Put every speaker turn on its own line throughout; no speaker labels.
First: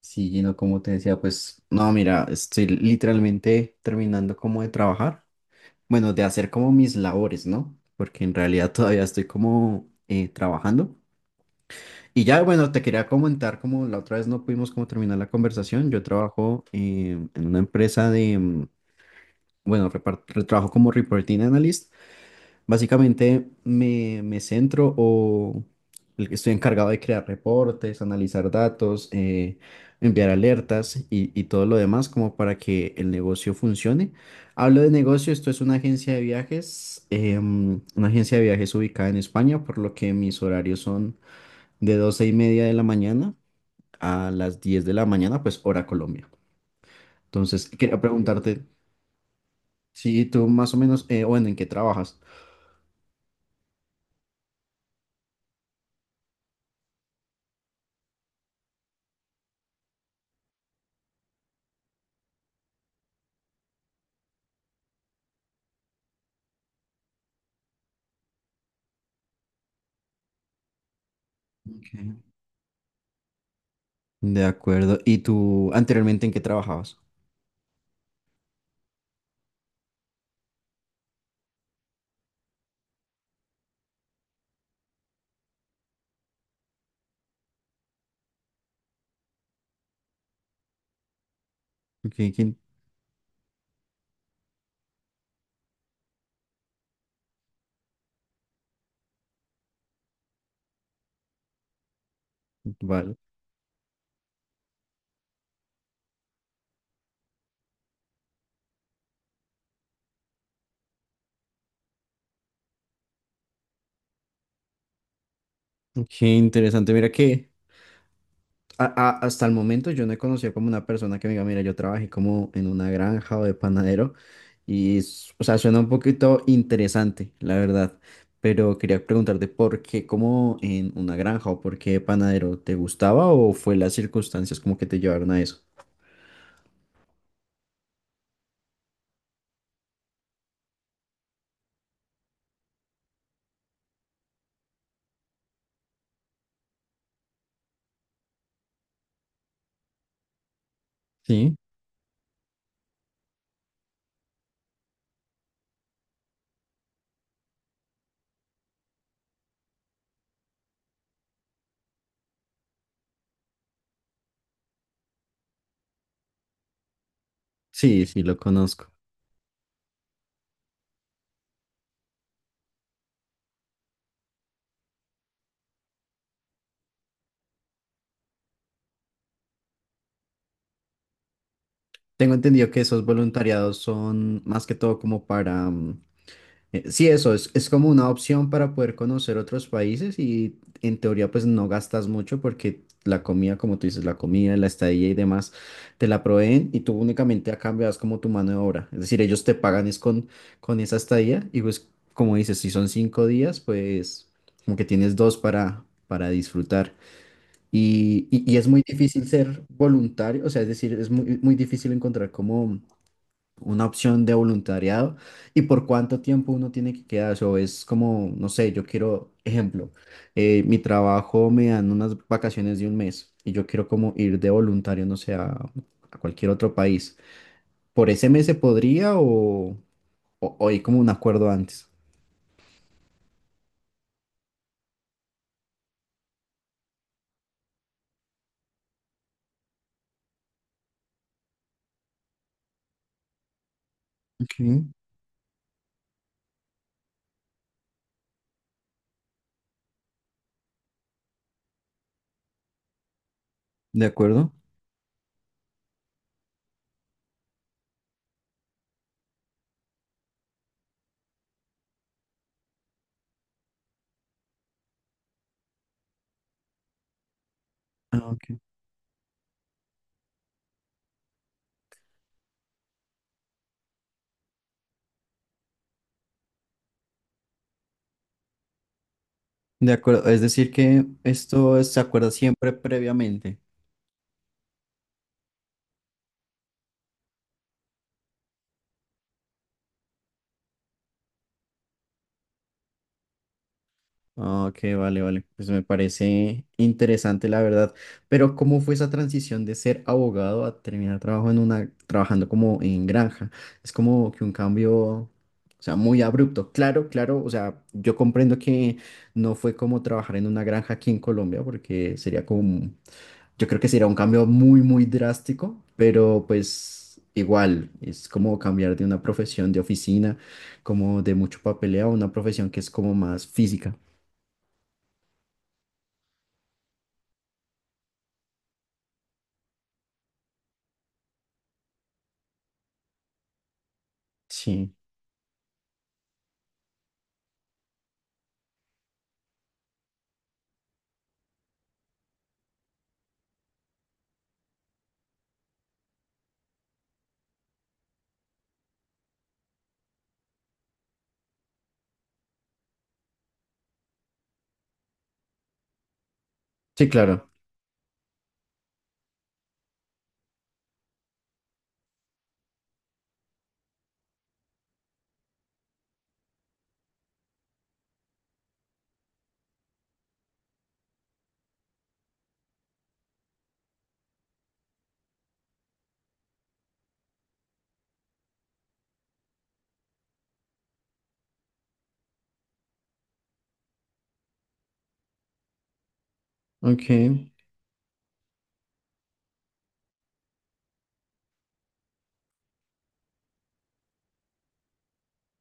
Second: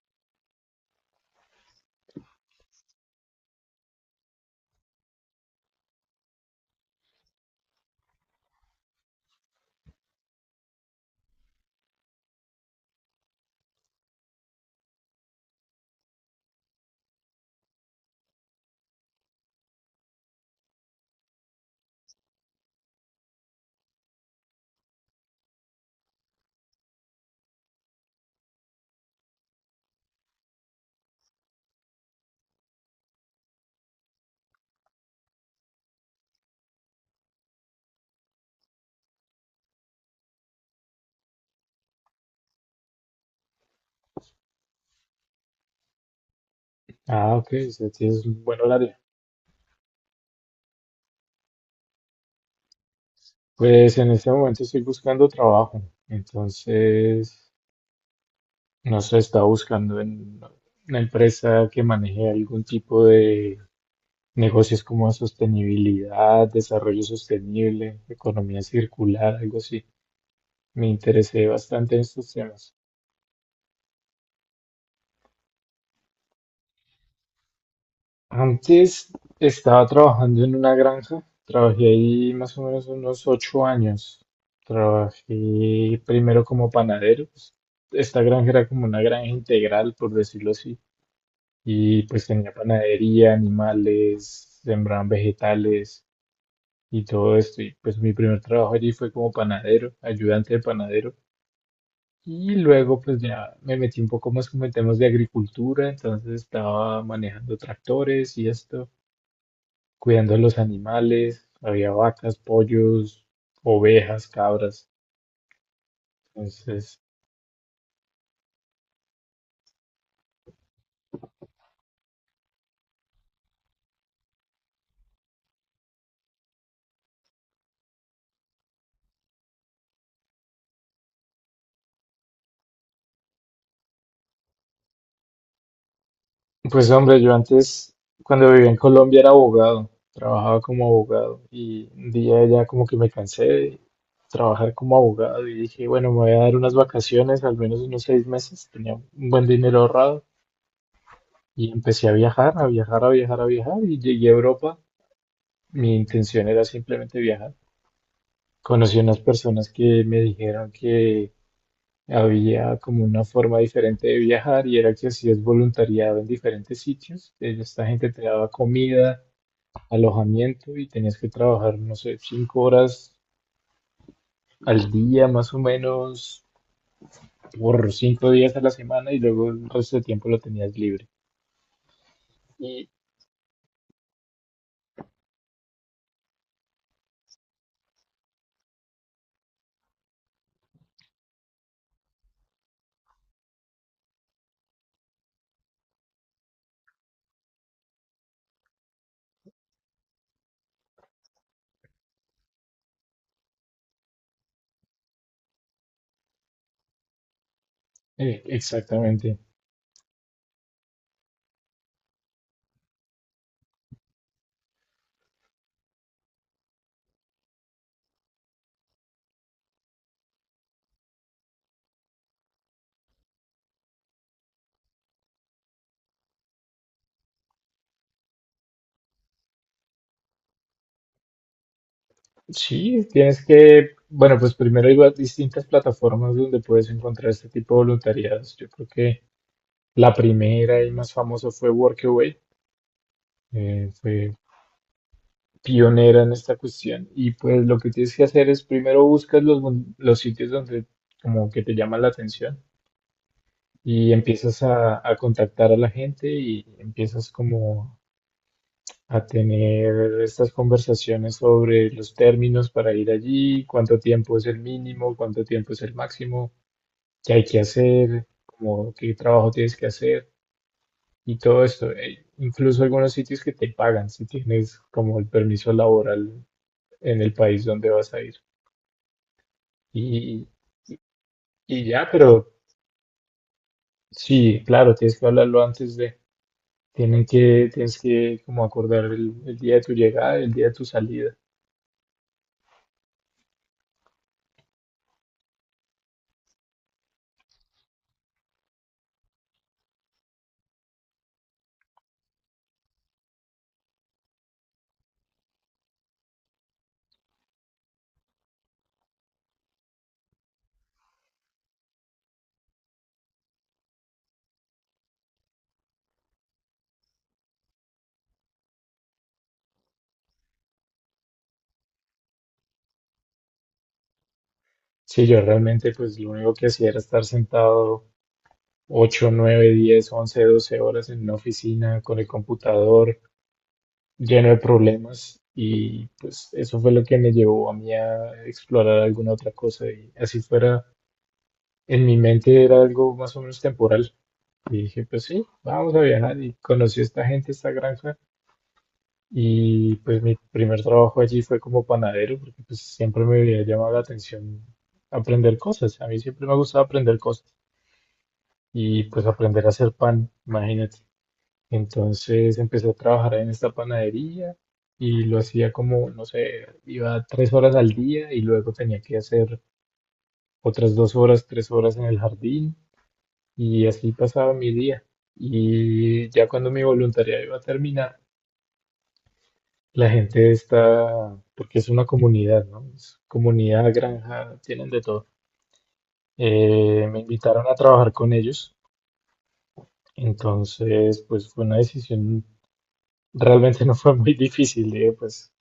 Sí, Gino, como te decía, pues no, mira, estoy literalmente terminando como de trabajar, bueno, de hacer como mis labores, ¿no? Porque en realidad todavía estoy como trabajando. Y ya, bueno, te quería comentar, como la otra vez no pudimos como terminar la conversación, yo trabajo en una empresa bueno, trabajo como reporting analyst. Básicamente me centro o el que estoy encargado de crear reportes, analizar datos, enviar alertas y todo lo demás como para que el negocio funcione. Hablo de negocio, esto es una agencia de viajes, una agencia de viajes ubicada en España, por lo que mis horarios son de 12:30 de la mañana a las 10:00 de la mañana, pues hora Colombia.
Ah, ok,
Entonces,
usted
quería, ok,
tiene un buen
preguntarte
horario.
si tú más o menos, bueno, ¿en qué trabajas?
Pues en este momento estoy buscando trabajo, entonces, no sé, está buscando en una empresa que maneje algún tipo de negocios como sostenibilidad, desarrollo sostenible, economía circular, algo así. Me interesé bastante en
Ok.
estos temas.
De acuerdo. ¿Y tú anteriormente en qué trabajabas?
Antes estaba trabajando en una granja, trabajé ahí más o menos unos 8 años. Trabajé primero como panadero, pues. Esta granja era como una granja integral, por decirlo así. Y pues
Qué,
tenía
qué-
panadería, animales, sembraban vegetales y todo esto. Y pues mi primer trabajo allí fue como panadero, ayudante de panadero. Y luego
vale.
pues ya me metí un poco más como en temas de agricultura, entonces estaba manejando tractores y esto, cuidando a los animales, había vacas, pollos, ovejas, cabras.
Qué interesante.
Entonces,
Mira que a- hasta el momento yo no he conocido como una persona que me diga, mira, yo trabajé como en una granja o de panadero y, o sea, suena un poquito interesante, la verdad. Pero quería preguntarte por qué como en una granja o por qué panadero te gustaba o fue las circunstancias como que te llevaron a eso.
pues hombre, yo antes, cuando vivía en Colombia, era abogado, trabajaba como abogado y un día ya como que me cansé de trabajar como abogado y dije, bueno, me voy a dar unas vacaciones, al menos unos 6 meses, tenía un buen dinero ahorrado
Sí,
y empecé a viajar, a viajar, a viajar, a viajar y llegué a Europa. Mi intención era simplemente viajar. Conocí unas personas que me dijeron que había como una forma diferente de viajar y era que hacías voluntariado en diferentes sitios. Esta
sí,
gente te
sí, lo
daba
conozco.
comida, alojamiento y tenías que trabajar, no sé, 5 horas al día más o menos por 5 días a la semana y luego el resto del tiempo lo tenías libre.
Tengo entendido que
Y
esos voluntariados son más que todo como para, sí, eso es como una opción para poder conocer otros países y en teoría pues no gastas mucho porque la comida, como tú dices, la comida, la estadía y demás te la proveen y tú únicamente a cambio das como tu mano de obra. Es decir, ellos te pagan es con esa estadía y pues como dices, si son 5 días pues como que tienes dos para disfrutar. Y, y- y- es muy difícil
exactamente.
ser voluntario, o sea, es decir, es muy, muy difícil encontrar como una opción de voluntariado y por cuánto tiempo uno tiene que quedarse. O es como, no sé, yo quiero, ejemplo, mi trabajo me dan unas vacaciones de un mes y yo quiero como ir de voluntario, no sé, a cualquier otro país. ¿Por ese mes se podría o hay como un acuerdo antes?
Sí, tienes que, bueno, pues primero hay distintas plataformas donde puedes encontrar este tipo de voluntariados. Yo creo que la primera y más famosa fue Workaway. Fue
Ok,
pionera en esta cuestión. Y pues lo que tienes que hacer es primero buscas los sitios donde como que te llaman la atención
de
y
acuerdo.
empiezas a contactar a la gente y empiezas como a tener estas conversaciones sobre los términos para ir allí, cuánto tiempo es el mínimo, cuánto tiempo es el máximo, qué hay que hacer,
Ah, ok.
como qué trabajo tienes que hacer y todo esto. Incluso algunos sitios que te pagan si tienes como el permiso laboral en el país donde vas a ir.
De acuerdo, es
Y,
decir que esto
y
se
ya,
acuerda
pero
siempre previamente.
sí, claro, tienes que hablarlo antes de. Tienes que como acordar el día de tu llegada y el día de tu salida.
Ah, ok, vale, vale. Pues me parece interesante, la verdad. Pero ¿cómo fue esa transición de ser abogado a terminar trabajo en una, trabajando como en granja? Es como que un cambio, o sea, muy abrupto. Claro, claro. O sea, yo comprendo que no fue como trabajar en una granja aquí en Colombia, porque sería como, yo creo que sería un cambio muy, muy drástico, pero pues igual, es como cambiar de una profesión de oficina, como de mucho papeleo, a una profesión que es como más física.
Sí, yo realmente pues lo único que hacía era estar sentado 8, 9, 10, 11, 12 horas en una oficina con el computador lleno de
Sí,
problemas y pues eso fue lo que me llevó a mí a explorar alguna otra cosa y así fuera, en mi mente era algo más o menos temporal. Y dije, pues sí, vamos a viajar y conocí a esta gente, esta granja. Y pues mi primer trabajo allí fue como panadero, porque pues siempre me había llamado la atención aprender cosas. A mí siempre me gustaba
sí,
aprender
claro.
cosas y pues aprender a hacer pan, imagínate. Entonces empecé a trabajar en esta panadería y lo hacía como, no sé, iba 3 horas al día y luego tenía que hacer otras 2 horas, 3 horas en el jardín y así pasaba mi día. Y ya cuando mi voluntariado iba a terminar, la gente está, porque es una comunidad, ¿no? Es comunidad, granja, tienen de todo.
Ok,
Me invitaron a trabajar con ellos, entonces pues fue una decisión, realmente no fue muy difícil, digo, pues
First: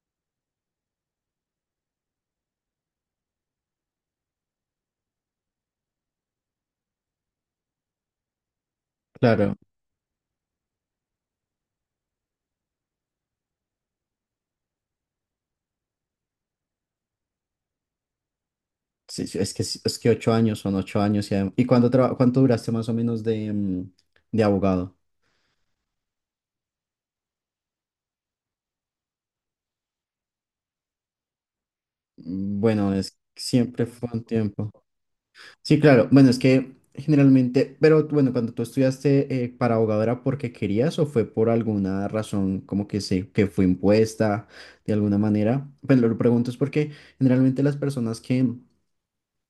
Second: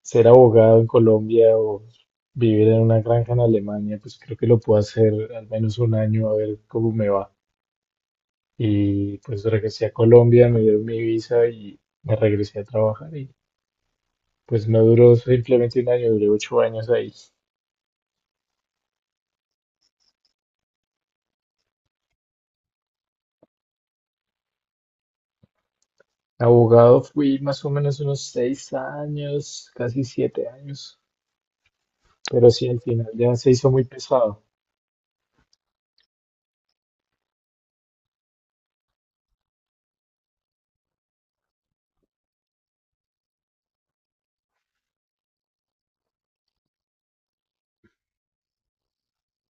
ser abogado en Colombia o vivir en una granja en Alemania, pues creo que lo puedo hacer al menos un año a ver cómo me va. Y pues
claro.
regresé a Colombia, me dieron mi visa y me regresé a trabajar y pues no duró simplemente un año, duré 8 años ahí.
Sí, sí, es que 8 años son 8 años. ¿Y cuánto duraste más o menos de abogado?
Abogado fui más o menos unos 6 años, casi 7 años, pero sí, al
Bueno,
final
es
ya se hizo muy
siempre fue un
pesado.
tiempo. Sí, claro. Bueno, es que generalmente, pero bueno, cuando tú estudiaste para abogado era porque querías o fue por alguna razón como que se, que fue impuesta de alguna manera. Pero lo pregunto es porque generalmente las personas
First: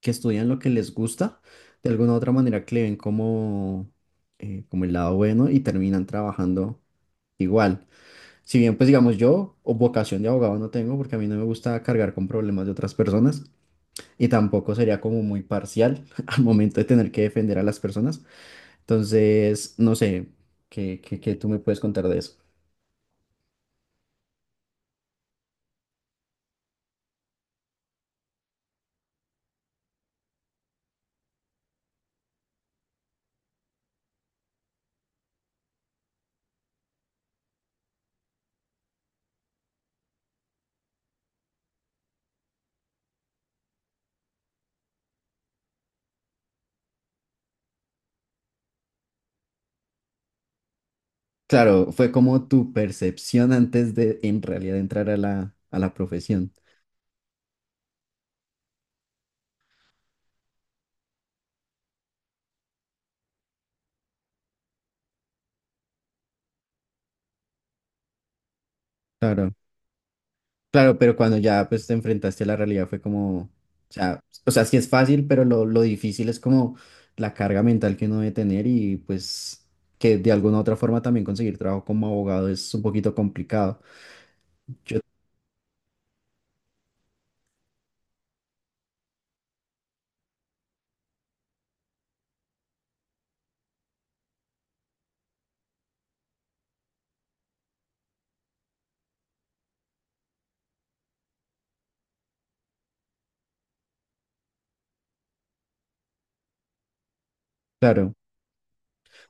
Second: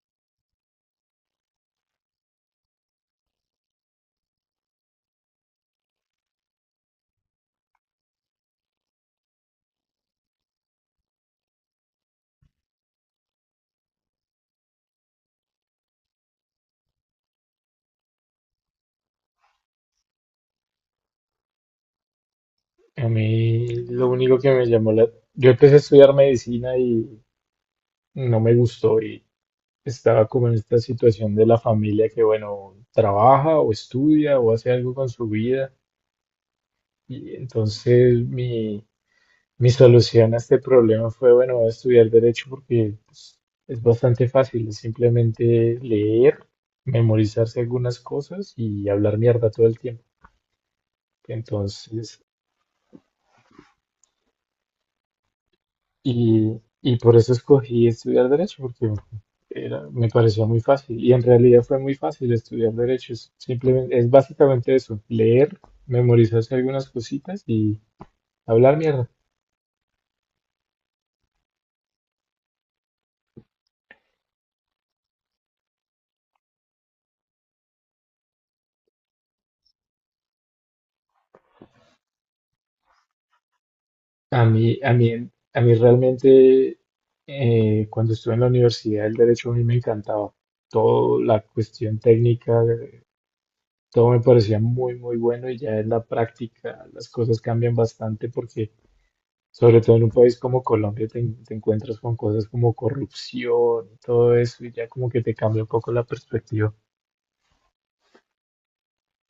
que estudian lo que les gusta, de alguna u otra manera que le ven como, como el lado bueno y terminan trabajando igual. Si bien, pues digamos, yo o vocación de abogado no tengo porque a mí no me gusta cargar con problemas de otras personas y tampoco sería como muy parcial al momento de tener que defender a las personas. Entonces, no sé, ¿qué tú me puedes contar de eso?
A mí lo único que me llamó la... Yo empecé a estudiar medicina y no me gustó y estaba como en esta situación de la familia que, bueno, trabaja o estudia o hace algo con su vida. Y entonces mi solución a este problema fue, bueno, voy a estudiar derecho porque pues, es bastante fácil, es simplemente leer, memorizarse algunas cosas y hablar mierda todo el tiempo.
Claro, fue
Entonces,
como tu percepción antes de en realidad entrar a la
y,
profesión.
y por eso escogí estudiar derecho, porque era, me parecía muy fácil. Y en realidad fue muy fácil estudiar derecho, es simplemente, es básicamente eso, leer, memorizarse algunas cositas y hablar mierda.
Claro. Claro, pero cuando ya pues te enfrentaste a la realidad fue como, sea, o sea, sí es fácil, pero lo difícil es como la carga mental que uno debe tener y pues que de alguna u otra forma también conseguir trabajo como abogado es un poquito complicado.
A mí, a mí, a mí realmente, cuando estuve en la universidad, el derecho a mí me encantaba. Toda la cuestión técnica, todo me parecía muy, muy bueno y ya en la práctica las cosas cambian bastante porque, sobre todo en un país como Colombia, te encuentras con cosas como corrupción y todo eso y ya como que te cambia un poco la perspectiva.
Claro.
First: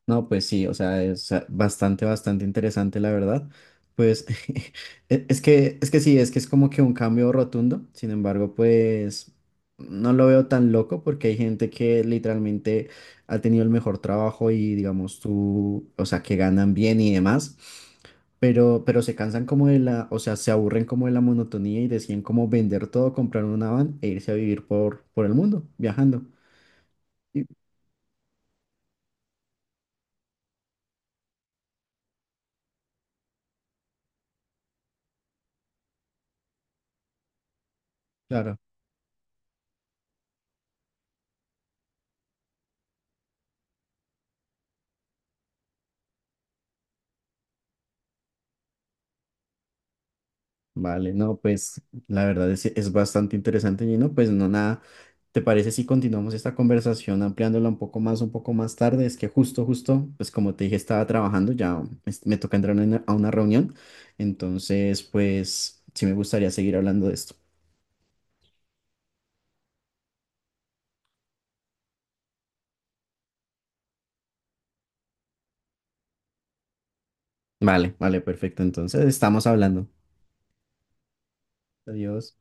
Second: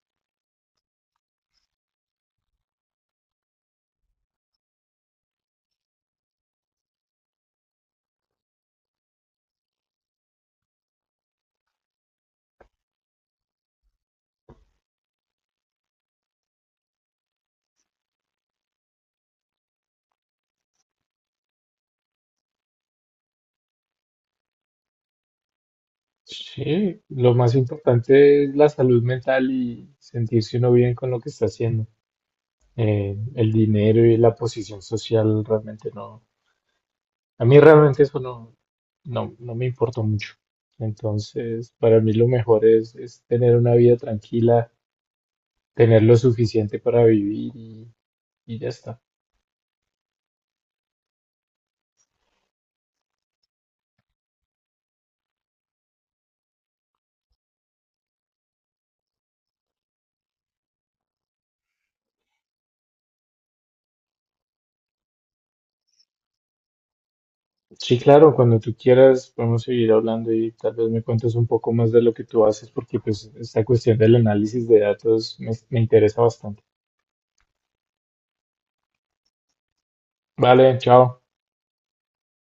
No, pues sí, o sea, es bastante, bastante interesante, la verdad. Pues es que sí, es que es como que un cambio rotundo. Sin embargo, pues no lo veo tan loco porque hay gente que literalmente ha tenido el mejor trabajo y digamos tú, o sea, que ganan bien y demás, pero se cansan como de la, o sea, se aburren como de la monotonía y deciden como vender todo, comprar una van e irse a vivir por el mundo, viajando.
Sí, lo
Y,
más importante es la salud mental y sentirse uno bien con lo que está haciendo. El dinero y la posición social realmente no, a mí realmente eso no,
claro.
no, no me importa mucho. Entonces, para mí lo mejor es, tener una vida tranquila, tener lo suficiente para vivir y ya está.
Vale, no, pues la verdad es bastante interesante, Gino. Pues no, nada, ¿te parece si continuamos esta conversación ampliándola un poco más tarde? Es que justo, justo, pues como te dije, estaba trabajando, ya me toca entrar a una reunión, entonces, pues sí me gustaría seguir hablando de esto.
Sí, claro, cuando tú quieras podemos seguir hablando y tal vez me cuentes un poco más de lo que tú haces porque pues esta cuestión del análisis de datos me interesa bastante.
Vale, vale, perfecto. Entonces, estamos hablando.
Vale, chao.
Adiós.